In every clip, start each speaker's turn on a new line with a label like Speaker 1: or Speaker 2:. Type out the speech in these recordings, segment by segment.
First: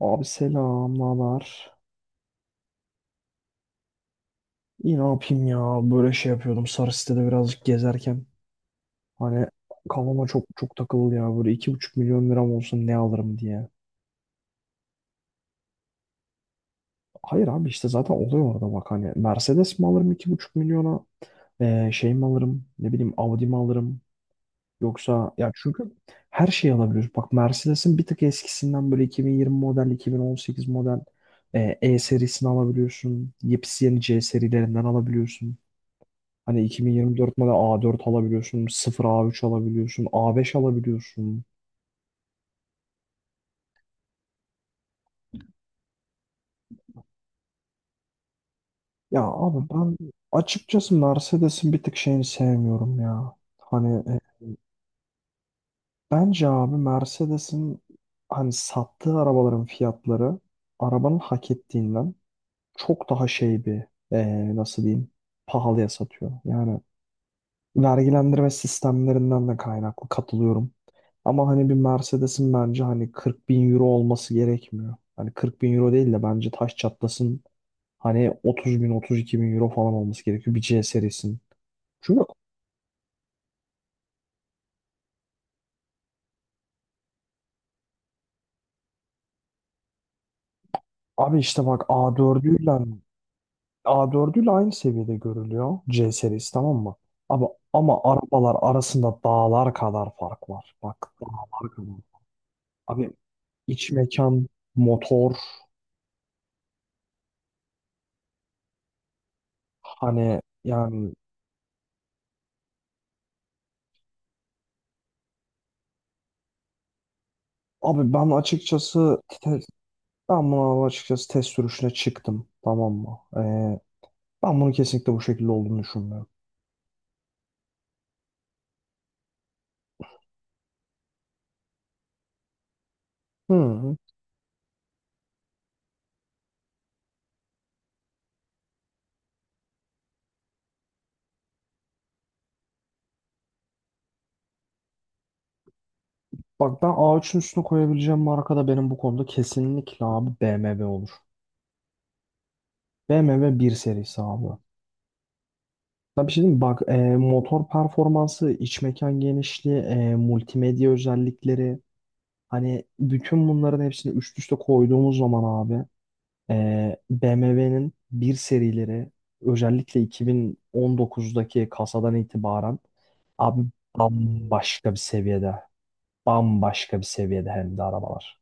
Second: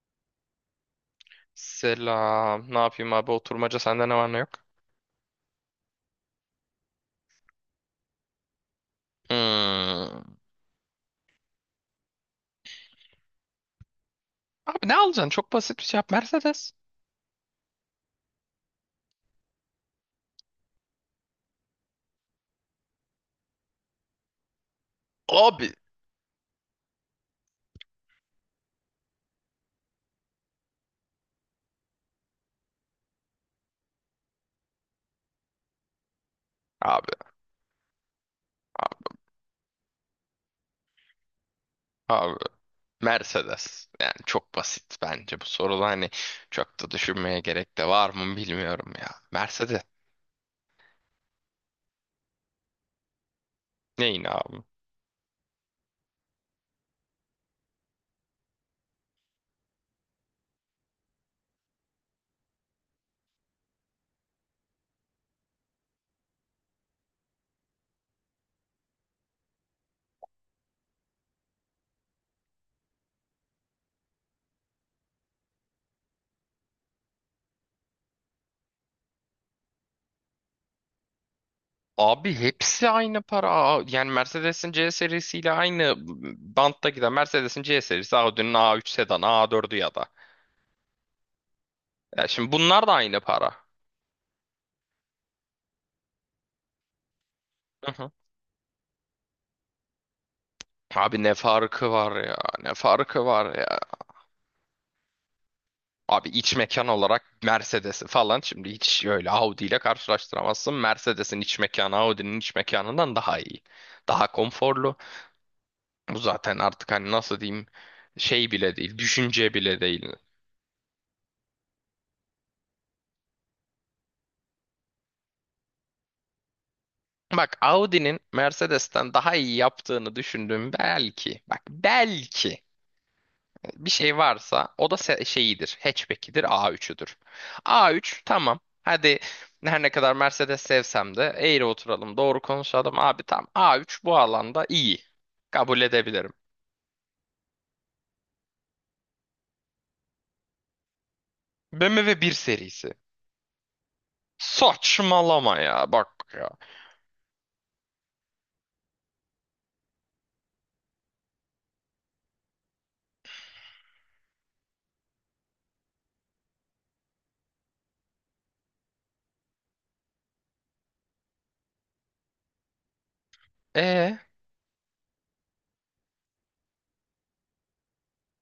Speaker 1: Abi selam, ne.
Speaker 2: Selam. Ne yapayım abi? Oturmaca sende ne var ne yok?
Speaker 1: İyi, ne yapayım ya? Böyle şey yapıyordum, sarı sitede birazcık gezerken. Hani kafama
Speaker 2: Hmm.
Speaker 1: çok çok takıldı ya. Böyle 2,5 milyon liram olsun ne alırım diye.
Speaker 2: Abi ne alacaksın? Çok basit bir şey yap. Mercedes.
Speaker 1: Hayır abi, işte zaten oluyor orada bak hani. Mercedes mi alırım 2,5 milyona? Şey mi alırım? Ne bileyim, Audi mi alırım? Yoksa ya,
Speaker 2: Abi.
Speaker 1: çünkü her şeyi alabiliyoruz. Bak, Mercedes'in bir tık eskisinden böyle 2020 model, 2018 model, E serisini alabiliyorsun. Yepyeni C serilerinden alabiliyorsun. Hani
Speaker 2: Abi.
Speaker 1: 2024 model A4 alabiliyorsun, sıfır A3 alabiliyorsun, A5 alabiliyorsun.
Speaker 2: Abi. Mercedes. Yani çok basit bence bu soruda hani çok da düşünmeye gerek de var mı bilmiyorum ya.
Speaker 1: Ya abi,
Speaker 2: Mercedes.
Speaker 1: ben açıkçası Mercedes'in bir tık şeyini sevmiyorum ya. Hani
Speaker 2: Neyin abi?
Speaker 1: bence abi Mercedes'in hani sattığı arabaların fiyatları, arabanın hak ettiğinden çok daha şey bir, nasıl diyeyim, pahalıya satıyor. Yani vergilendirme sistemlerinden de kaynaklı katılıyorum. Ama hani bir Mercedes'in bence hani 40 bin euro olması gerekmiyor. Hani 40 bin euro değil de bence taş çatlasın hani 30 bin, 32 bin euro falan olması gerekiyor bir C serisinin. Çünkü
Speaker 2: Abi hepsi aynı para. Yani Mercedes'in C serisiyle aynı bantta giden Mercedes'in C serisi Audi'nin A3 sedanı A4'ü ya da.
Speaker 1: abi işte bak,
Speaker 2: Ya şimdi
Speaker 1: A4'üyle
Speaker 2: bunlar da aynı para.
Speaker 1: A4'üyle aynı seviyede görülüyor C serisi, tamam mı? Abi ama arabalar arasında dağlar kadar fark var. Bak,
Speaker 2: Abi ne
Speaker 1: dağlar kadar.
Speaker 2: farkı var ya? Ne
Speaker 1: Abi
Speaker 2: farkı var ya?
Speaker 1: iç mekan, motor,
Speaker 2: Abi iç mekan olarak Mercedes'i falan şimdi hiç öyle Audi ile
Speaker 1: hani
Speaker 2: karşılaştıramazsın.
Speaker 1: yani.
Speaker 2: Mercedes'in iç mekanı Audi'nin iç mekanından daha iyi. Daha konforlu. Bu zaten artık hani nasıl diyeyim
Speaker 1: Abi ben
Speaker 2: şey bile değil,
Speaker 1: açıkçası
Speaker 2: düşünce bile değil.
Speaker 1: ben bunu açıkçası test sürüşüne çıktım. Tamam mı? Ben bunu kesinlikle bu şekilde olduğunu düşünmüyorum.
Speaker 2: Bak Audi'nin Mercedes'ten daha iyi yaptığını düşündüğüm belki. Bak belki bir
Speaker 1: Hı.
Speaker 2: şey varsa o da şeyidir. Hatchback'idir, A3'üdür. A3 tamam. Hadi her ne kadar Mercedes sevsem de eğri oturalım, doğru konuşalım. Abi tam A3 bu alanda iyi. Kabul edebilirim.
Speaker 1: Bak, ben A3'ün üstüne koyabileceğim marka da benim bu konuda kesinlikle abi BMW olur.
Speaker 2: BMW bir serisi.
Speaker 1: BMW bir serisi abi.
Speaker 2: Saçmalama ya bak
Speaker 1: Ben bir şey
Speaker 2: ya.
Speaker 1: diyeyim mi? Bak, motor performansı, iç mekan genişliği, multimedya özellikleri. Hani bütün bunların hepsini üst üste koyduğumuz zaman abi. BMW'nin bir serileri, özellikle 2019'daki kasadan itibaren abi,
Speaker 2: E
Speaker 1: bambaşka bir seviyede. Bambaşka bir seviyede hem de arabalar.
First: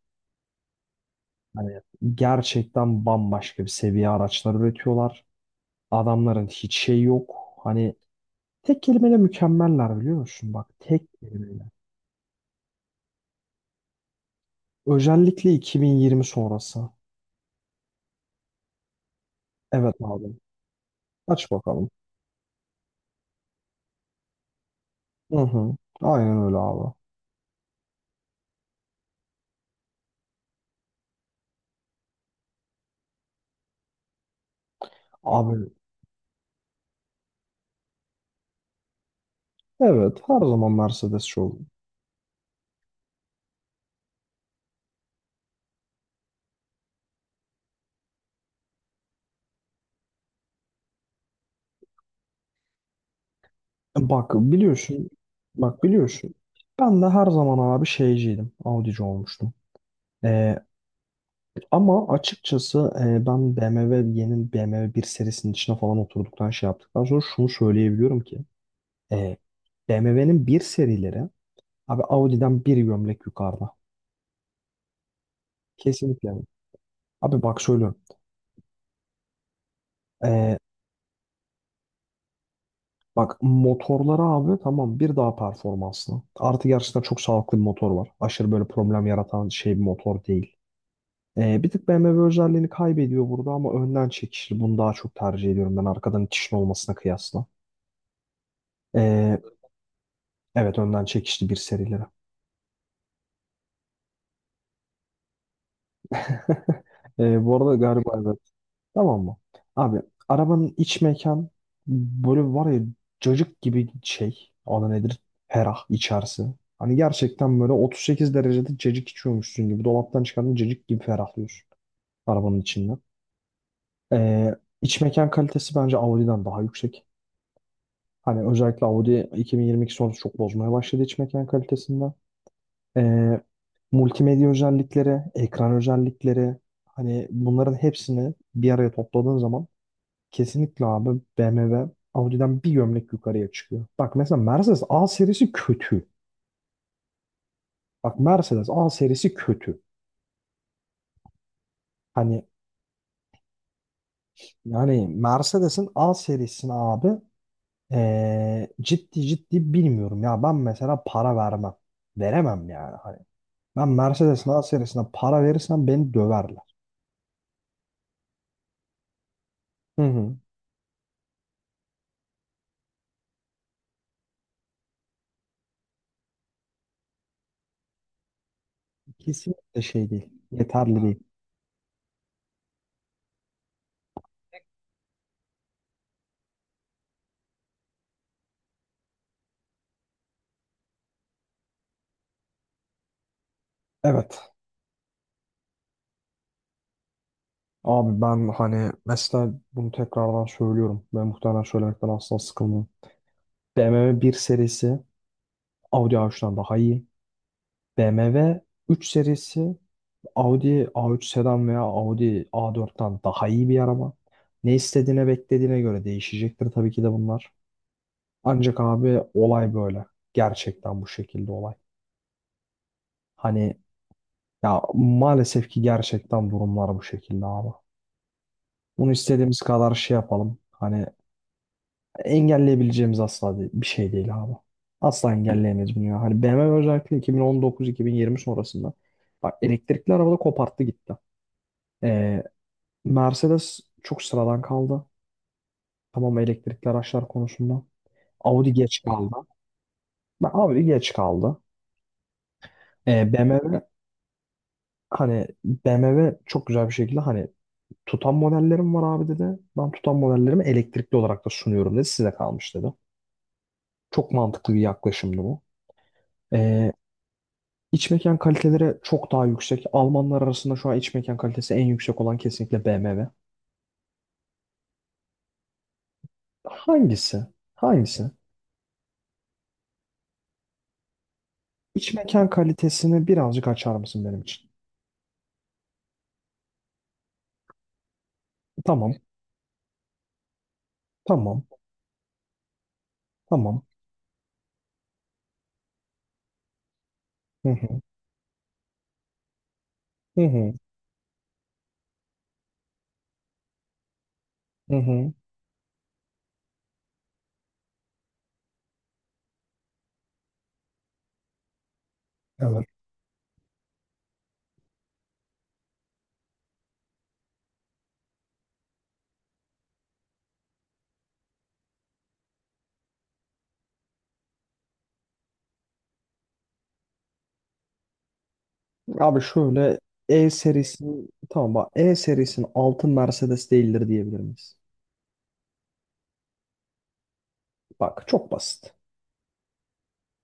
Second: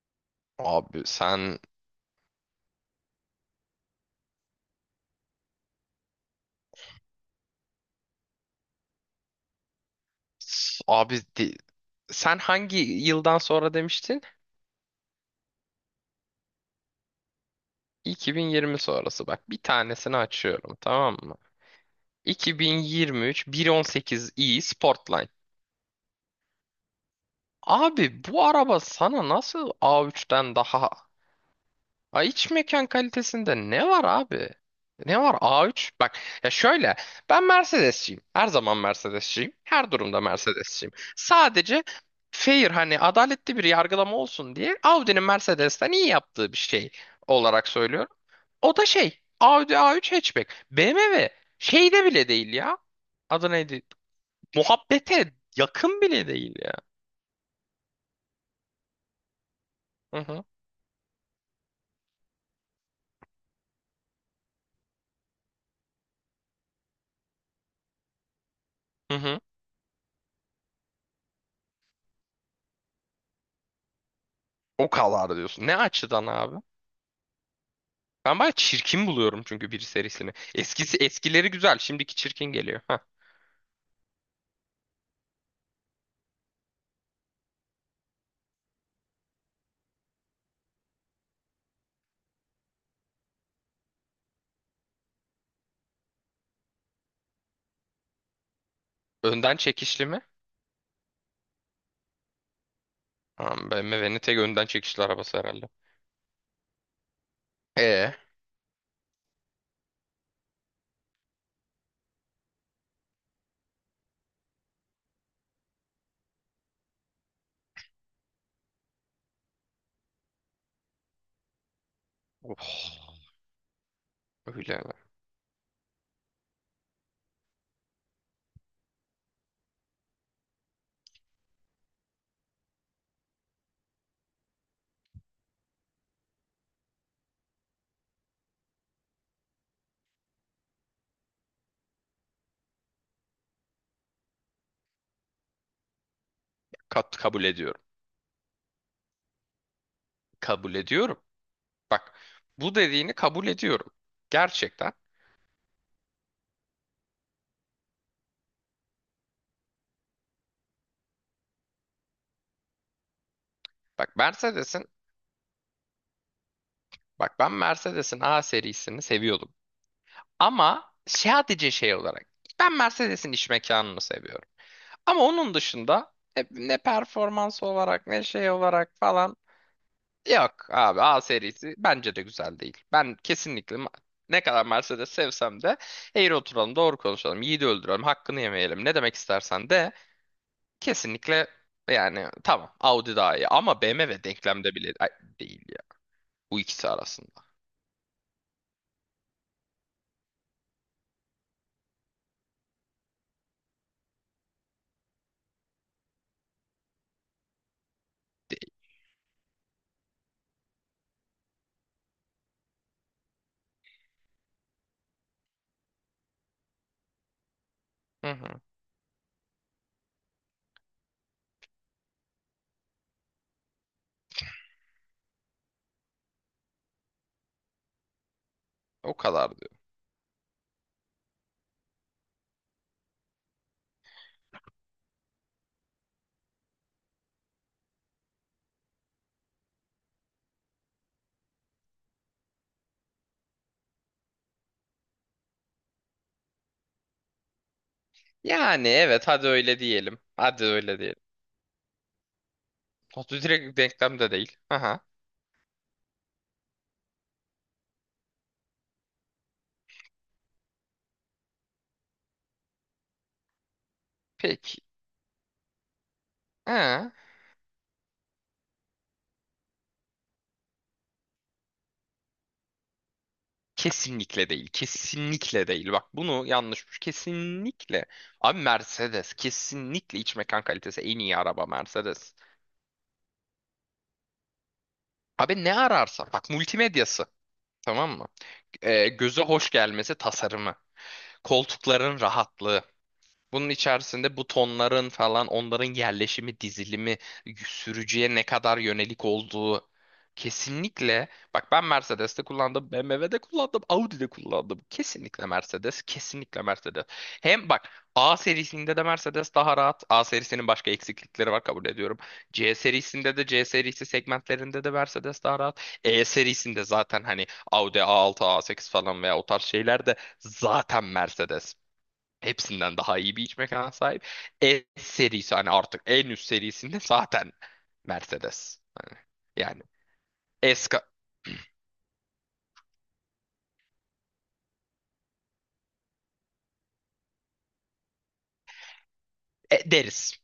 Speaker 2: abi sen
Speaker 1: Hani gerçekten bambaşka bir seviye araçlar üretiyorlar. Adamların hiç şey yok. Hani tek kelimeyle mükemmeller, biliyor musun? Bak, tek
Speaker 2: abi di-
Speaker 1: kelimeyle.
Speaker 2: Sen hangi yıldan sonra demiştin?
Speaker 1: Özellikle 2020 sonrası.
Speaker 2: 2020 sonrası bak bir
Speaker 1: Evet
Speaker 2: tanesini
Speaker 1: abi.
Speaker 2: açıyorum tamam mı?
Speaker 1: Aç bakalım.
Speaker 2: 2023 1.18i Sportline.
Speaker 1: Hı hı. Aynen öyle abi.
Speaker 2: Abi bu araba sana nasıl A3'ten daha? Ha, iç mekan kalitesinde ne var abi? Ne var
Speaker 1: Abi
Speaker 2: A3? Bak ya şöyle ben Mercedesçiyim. Her zaman Mercedesçiyim. Her durumda
Speaker 1: evet, her zaman
Speaker 2: Mercedesçiyim.
Speaker 1: Mercedesçi ol.
Speaker 2: Sadece fair hani adaletli bir yargılama olsun diye Audi'nin Mercedes'ten iyi yaptığı bir şey olarak söylüyorum. O da şey Audi A3 hatchback. BMW şeyde bile değil ya. Adı neydi?
Speaker 1: Bak biliyorsun,
Speaker 2: Muhabbete
Speaker 1: bak
Speaker 2: yakın bile
Speaker 1: biliyorsun.
Speaker 2: değil ya.
Speaker 1: Ben de her zaman abi şeyciydim, Audi'ci olmuştum.
Speaker 2: Hı hı.
Speaker 1: Ee, ama açıkçası ben BMW, yeni BMW bir serisinin içine falan oturduktan, şey yaptıktan sonra şunu söyleyebiliyorum ki
Speaker 2: Hı
Speaker 1: e,
Speaker 2: hı.
Speaker 1: BMW'nin bir serileri abi Audi'den bir gömlek yukarıda.
Speaker 2: O kadar diyorsun. Ne açıdan
Speaker 1: Kesinlikle.
Speaker 2: abi?
Speaker 1: Abi bak söylüyorum.
Speaker 2: Ben bayağı çirkin buluyorum çünkü bir serisini.
Speaker 1: Ee,
Speaker 2: Eskisi eskileri güzel, şimdiki çirkin geliyor. Hah.
Speaker 1: bak motorları abi, tamam, bir daha performanslı. Artı gerçekten çok sağlıklı bir motor var. Aşırı böyle problem yaratan şey bir motor değil. Bir tık BMW özelliğini kaybediyor burada ama önden çekişli. Bunu daha çok tercih ediyorum, ben arkadan itişin olmasına kıyasla. Ee,
Speaker 2: Önden çekişli mi?
Speaker 1: evet önden çekişli bir serilere.
Speaker 2: Tamam, BMW'nin tek önden çekişli arabası herhalde.
Speaker 1: Bu arada
Speaker 2: E,
Speaker 1: galiba evet. Tamam mı? Abi, arabanın iç mekan, böyle var ya, cacık gibi şey. Adı nedir? Ferah içerisi. Hani gerçekten böyle 38 derecede cacık içiyormuşsun gibi. Dolaptan çıkardığın cacık gibi ferahlıyorsun arabanın içinden.
Speaker 2: oh,
Speaker 1: Ee,
Speaker 2: öyle mi?
Speaker 1: iç mekan kalitesi bence Audi'den daha yüksek. Hani özellikle Audi 2022 sonrası çok bozmaya başladı iç mekan kalitesinde. Ee, multimedya özellikleri, ekran özellikleri, hani bunların hepsini bir araya topladığın zaman kesinlikle abi BMW Audi'den bir gömlek yukarıya çıkıyor. Bak mesela Mercedes A serisi kötü.
Speaker 2: Kat kabul ediyorum.
Speaker 1: Bak Mercedes A serisi kötü.
Speaker 2: Kabul ediyorum. Bak,
Speaker 1: Hani
Speaker 2: bu dediğini kabul ediyorum. Gerçekten.
Speaker 1: yani Mercedes'in A serisini abi, ciddi ciddi bilmiyorum ya, ben mesela para vermem. Veremem yani. Hani ben
Speaker 2: Bak
Speaker 1: Mercedes'in A
Speaker 2: Mercedes'in,
Speaker 1: serisinden para verirsem beni döverler.
Speaker 2: bak ben Mercedes'in A serisini seviyordum.
Speaker 1: Hı hı.
Speaker 2: Ama sadece şey olarak ben Mercedes'in iç mekanını seviyorum. Ama onun dışında ne performans olarak ne şey olarak falan
Speaker 1: Kesinlikle şey değil.
Speaker 2: yok
Speaker 1: Yeterli
Speaker 2: abi, A
Speaker 1: değil.
Speaker 2: serisi bence de güzel değil. Ben kesinlikle ne kadar Mercedes sevsem de eğri oturalım doğru konuşalım yiğidi öldürelim hakkını yemeyelim ne demek istersen de kesinlikle yani tamam Audi daha iyi ama BMW
Speaker 1: Evet.
Speaker 2: denklemde bile değil ya bu ikisi arasında
Speaker 1: Abi ben hani mesela bunu tekrardan söylüyorum. Ben muhtemelen söylemekten asla sıkılmıyorum. BMW bir serisi Audi A3'ten daha iyi. BMW
Speaker 2: değil.
Speaker 1: 3 serisi Audi A3 sedan veya Audi A4'ten daha iyi bir araba. Ne istediğine, beklediğine göre değişecektir tabii ki de bunlar.
Speaker 2: Hı hı.
Speaker 1: Ancak abi olay böyle. Gerçekten bu şekilde olay. Hani, ya maalesef ki gerçekten durumlar bu şekilde abi. Bunu
Speaker 2: O kadar
Speaker 1: istediğimiz
Speaker 2: diyor.
Speaker 1: kadar şey yapalım. Hani engelleyebileceğimiz asla bir şey değil abi. Asla engelleyemeyiz bunu ya. Hani BMW özellikle 2019-2020 sonrasında bak elektrikli arabada koparttı gitti. Ee, Mercedes çok sıradan kaldı. Tamam, elektrikli araçlar konusunda. Audi
Speaker 2: Yani
Speaker 1: geç
Speaker 2: evet
Speaker 1: kaldı.
Speaker 2: hadi öyle diyelim.
Speaker 1: Bak
Speaker 2: Hadi
Speaker 1: Audi
Speaker 2: öyle
Speaker 1: geç
Speaker 2: diyelim.
Speaker 1: kaldı.
Speaker 2: Audi direkt
Speaker 1: BMW,
Speaker 2: denklemde değil. Aha.
Speaker 1: hani BMW çok güzel bir şekilde, hani tutan modellerim var abi dedi. Ben tutan modellerimi elektrikli olarak da sunuyorum dedi. Size kalmış dedi. Çok mantıklı bir
Speaker 2: Peki.
Speaker 1: yaklaşımdı bu. Ee,
Speaker 2: Ha.
Speaker 1: iç mekan kaliteleri çok daha yüksek. Almanlar arasında şu an iç mekan kalitesi en yüksek olan kesinlikle BMW.
Speaker 2: Kesinlikle değil. Kesinlikle değil. Bak bunu yanlış.
Speaker 1: Hangisi?
Speaker 2: Kesinlikle.
Speaker 1: Hangisi?
Speaker 2: Abi Mercedes. Kesinlikle iç mekan kalitesi en iyi araba
Speaker 1: İç
Speaker 2: Mercedes.
Speaker 1: mekan kalitesini birazcık açar mısın benim için?
Speaker 2: Abi ne ararsa. Bak multimedyası. Tamam mı?
Speaker 1: Tamam,
Speaker 2: Göze hoş gelmesi tasarımı.
Speaker 1: tamam,
Speaker 2: Koltukların rahatlığı. Bunun
Speaker 1: tamam.
Speaker 2: içerisinde butonların falan onların yerleşimi, dizilimi,
Speaker 1: Hı hı,
Speaker 2: sürücüye ne kadar yönelik olduğu
Speaker 1: hı hı,
Speaker 2: kesinlikle, bak ben Mercedes'te kullandım, BMW'de kullandım, Audi'de kullandım.
Speaker 1: hı hı.
Speaker 2: Kesinlikle Mercedes, kesinlikle Mercedes. Hem bak A serisinde de Mercedes daha rahat. A serisinin başka eksiklikleri var, kabul ediyorum. C
Speaker 1: Evet.
Speaker 2: serisinde de, C serisi segmentlerinde de Mercedes daha rahat. E serisinde zaten hani Audi A6, A8 falan veya o tarz şeyler de zaten Mercedes. Hepsinden daha iyi bir iç mekana sahip. S serisi hani artık en üst serisinde zaten Mercedes.
Speaker 1: Abi
Speaker 2: Yani
Speaker 1: şöyle, E
Speaker 2: eska
Speaker 1: serisi, tamam, bak, E serisinin altın Mercedes değildir diyebilir miyiz? Bak çok basit.
Speaker 2: deriz.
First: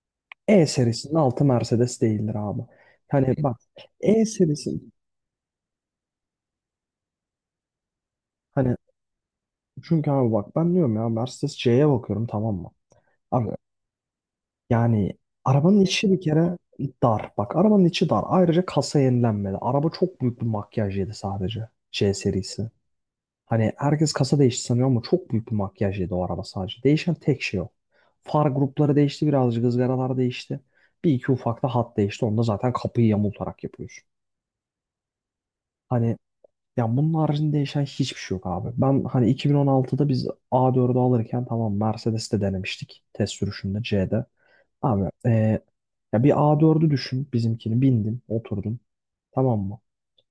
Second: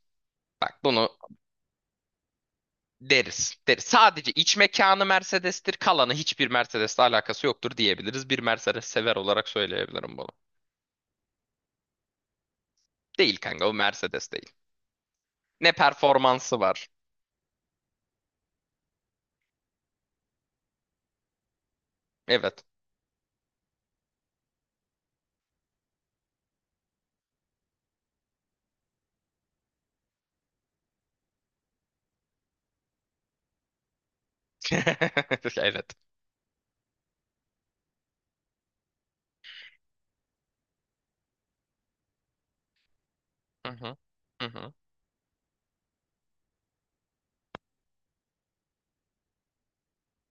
Speaker 1: E
Speaker 2: Bak bunu
Speaker 1: serisinin altı Mercedes değildir abi. Hani bak
Speaker 2: deriz. Deriz.
Speaker 1: E
Speaker 2: Sadece iç
Speaker 1: serisinin,
Speaker 2: mekanı Mercedes'tir. Kalanı hiçbir Mercedes'le alakası yoktur diyebiliriz. Bir
Speaker 1: hani,
Speaker 2: Mercedes sever olarak
Speaker 1: çünkü
Speaker 2: söyleyebilirim bunu.
Speaker 1: abi bak ben diyorum ya, Mercedes C'ye bakıyorum, tamam mı?
Speaker 2: Değil
Speaker 1: Abi
Speaker 2: kanka, o Mercedes değil.
Speaker 1: yani
Speaker 2: Ne
Speaker 1: arabanın içi bir kere
Speaker 2: performansı var.
Speaker 1: dar. Bak, arabanın içi dar. Ayrıca kasa yenilenmedi. Araba çok büyük bir makyaj yedi, sadece C
Speaker 2: Evet.
Speaker 1: serisi. Hani herkes kasa değişti sanıyor ama çok büyük bir makyaj yedi o araba sadece. Değişen tek şey o. Far grupları değişti, birazcık ızgaralar değişti. Bir iki ufak da hat değişti. Onu da zaten kapıyı yamultarak yapıyorsun.
Speaker 2: Evet.
Speaker 1: Hani ya, bunun haricinde değişen hiçbir şey yok abi. Ben hani 2016'da biz A4'ü alırken, tamam, Mercedes'te denemiştik. Test
Speaker 2: Hı
Speaker 1: sürüşünde
Speaker 2: hı.
Speaker 1: C'de.
Speaker 2: Hı hı.
Speaker 1: Abi ya bir A4'ü düşün, bizimkini bindin oturdun, tamam mı?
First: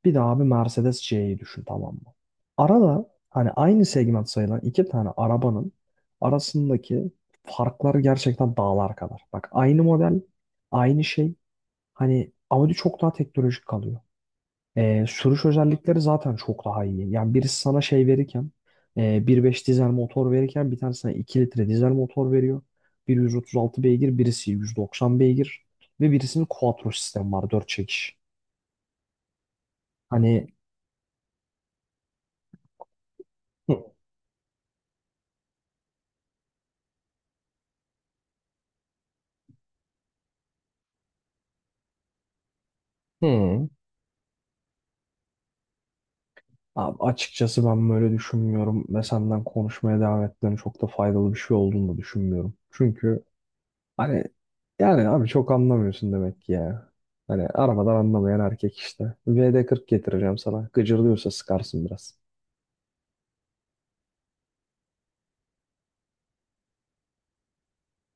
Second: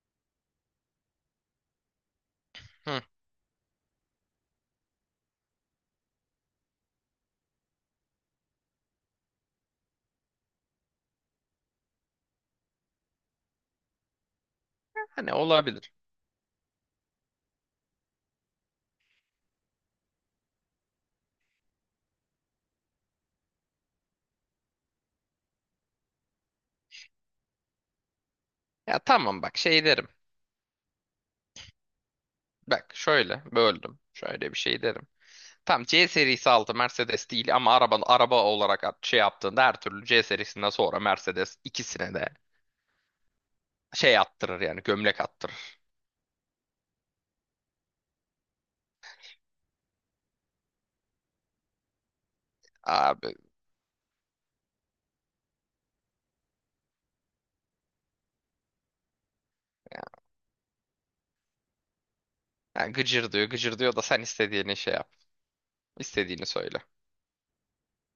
Speaker 1: Bir de abi Mercedes C'yi düşün, tamam mı?
Speaker 2: Hı.
Speaker 1: Arada hani aynı segment sayılan iki tane arabanın arasındaki farklar gerçekten dağlar kadar. Bak aynı model, aynı şey, hani Audi çok daha teknolojik kalıyor. Ee,
Speaker 2: Hani
Speaker 1: sürüş
Speaker 2: olabilir.
Speaker 1: özellikleri zaten çok daha iyi. Yani birisi sana şey verirken, e, 1.5 dizel motor verirken, bir tane sana 2 litre dizel motor veriyor. Biri 136 beygir, birisi 190 beygir ve birisinin quattro sistemi var, 4 çekiş.
Speaker 2: Ya tamam bak şey derim.
Speaker 1: Hani.
Speaker 2: Bak şöyle
Speaker 1: Hı.
Speaker 2: böldüm. Şöyle bir şey derim. Tam C serisi altı Mercedes değil ama araba araba olarak şey yaptığında her türlü C serisinden sonra Mercedes ikisine de
Speaker 1: Hı.
Speaker 2: şey attırır yani gömlek attırır.
Speaker 1: Abi açıkçası ben böyle düşünmüyorum ve senden konuşmaya devam etmenin çok da faydalı bir şey olduğunu da düşünmüyorum. Çünkü.
Speaker 2: Abi
Speaker 1: Hani yani abi, çok anlamıyorsun demek ki ya. Hani arabadan anlamayan erkek işte. VD40 getireceğim sana. Gıcırlıyorsa sıkarsın biraz.
Speaker 2: yani gıcır diyor gıcır diyor da sen istediğini şey yap. İstediğini söyle.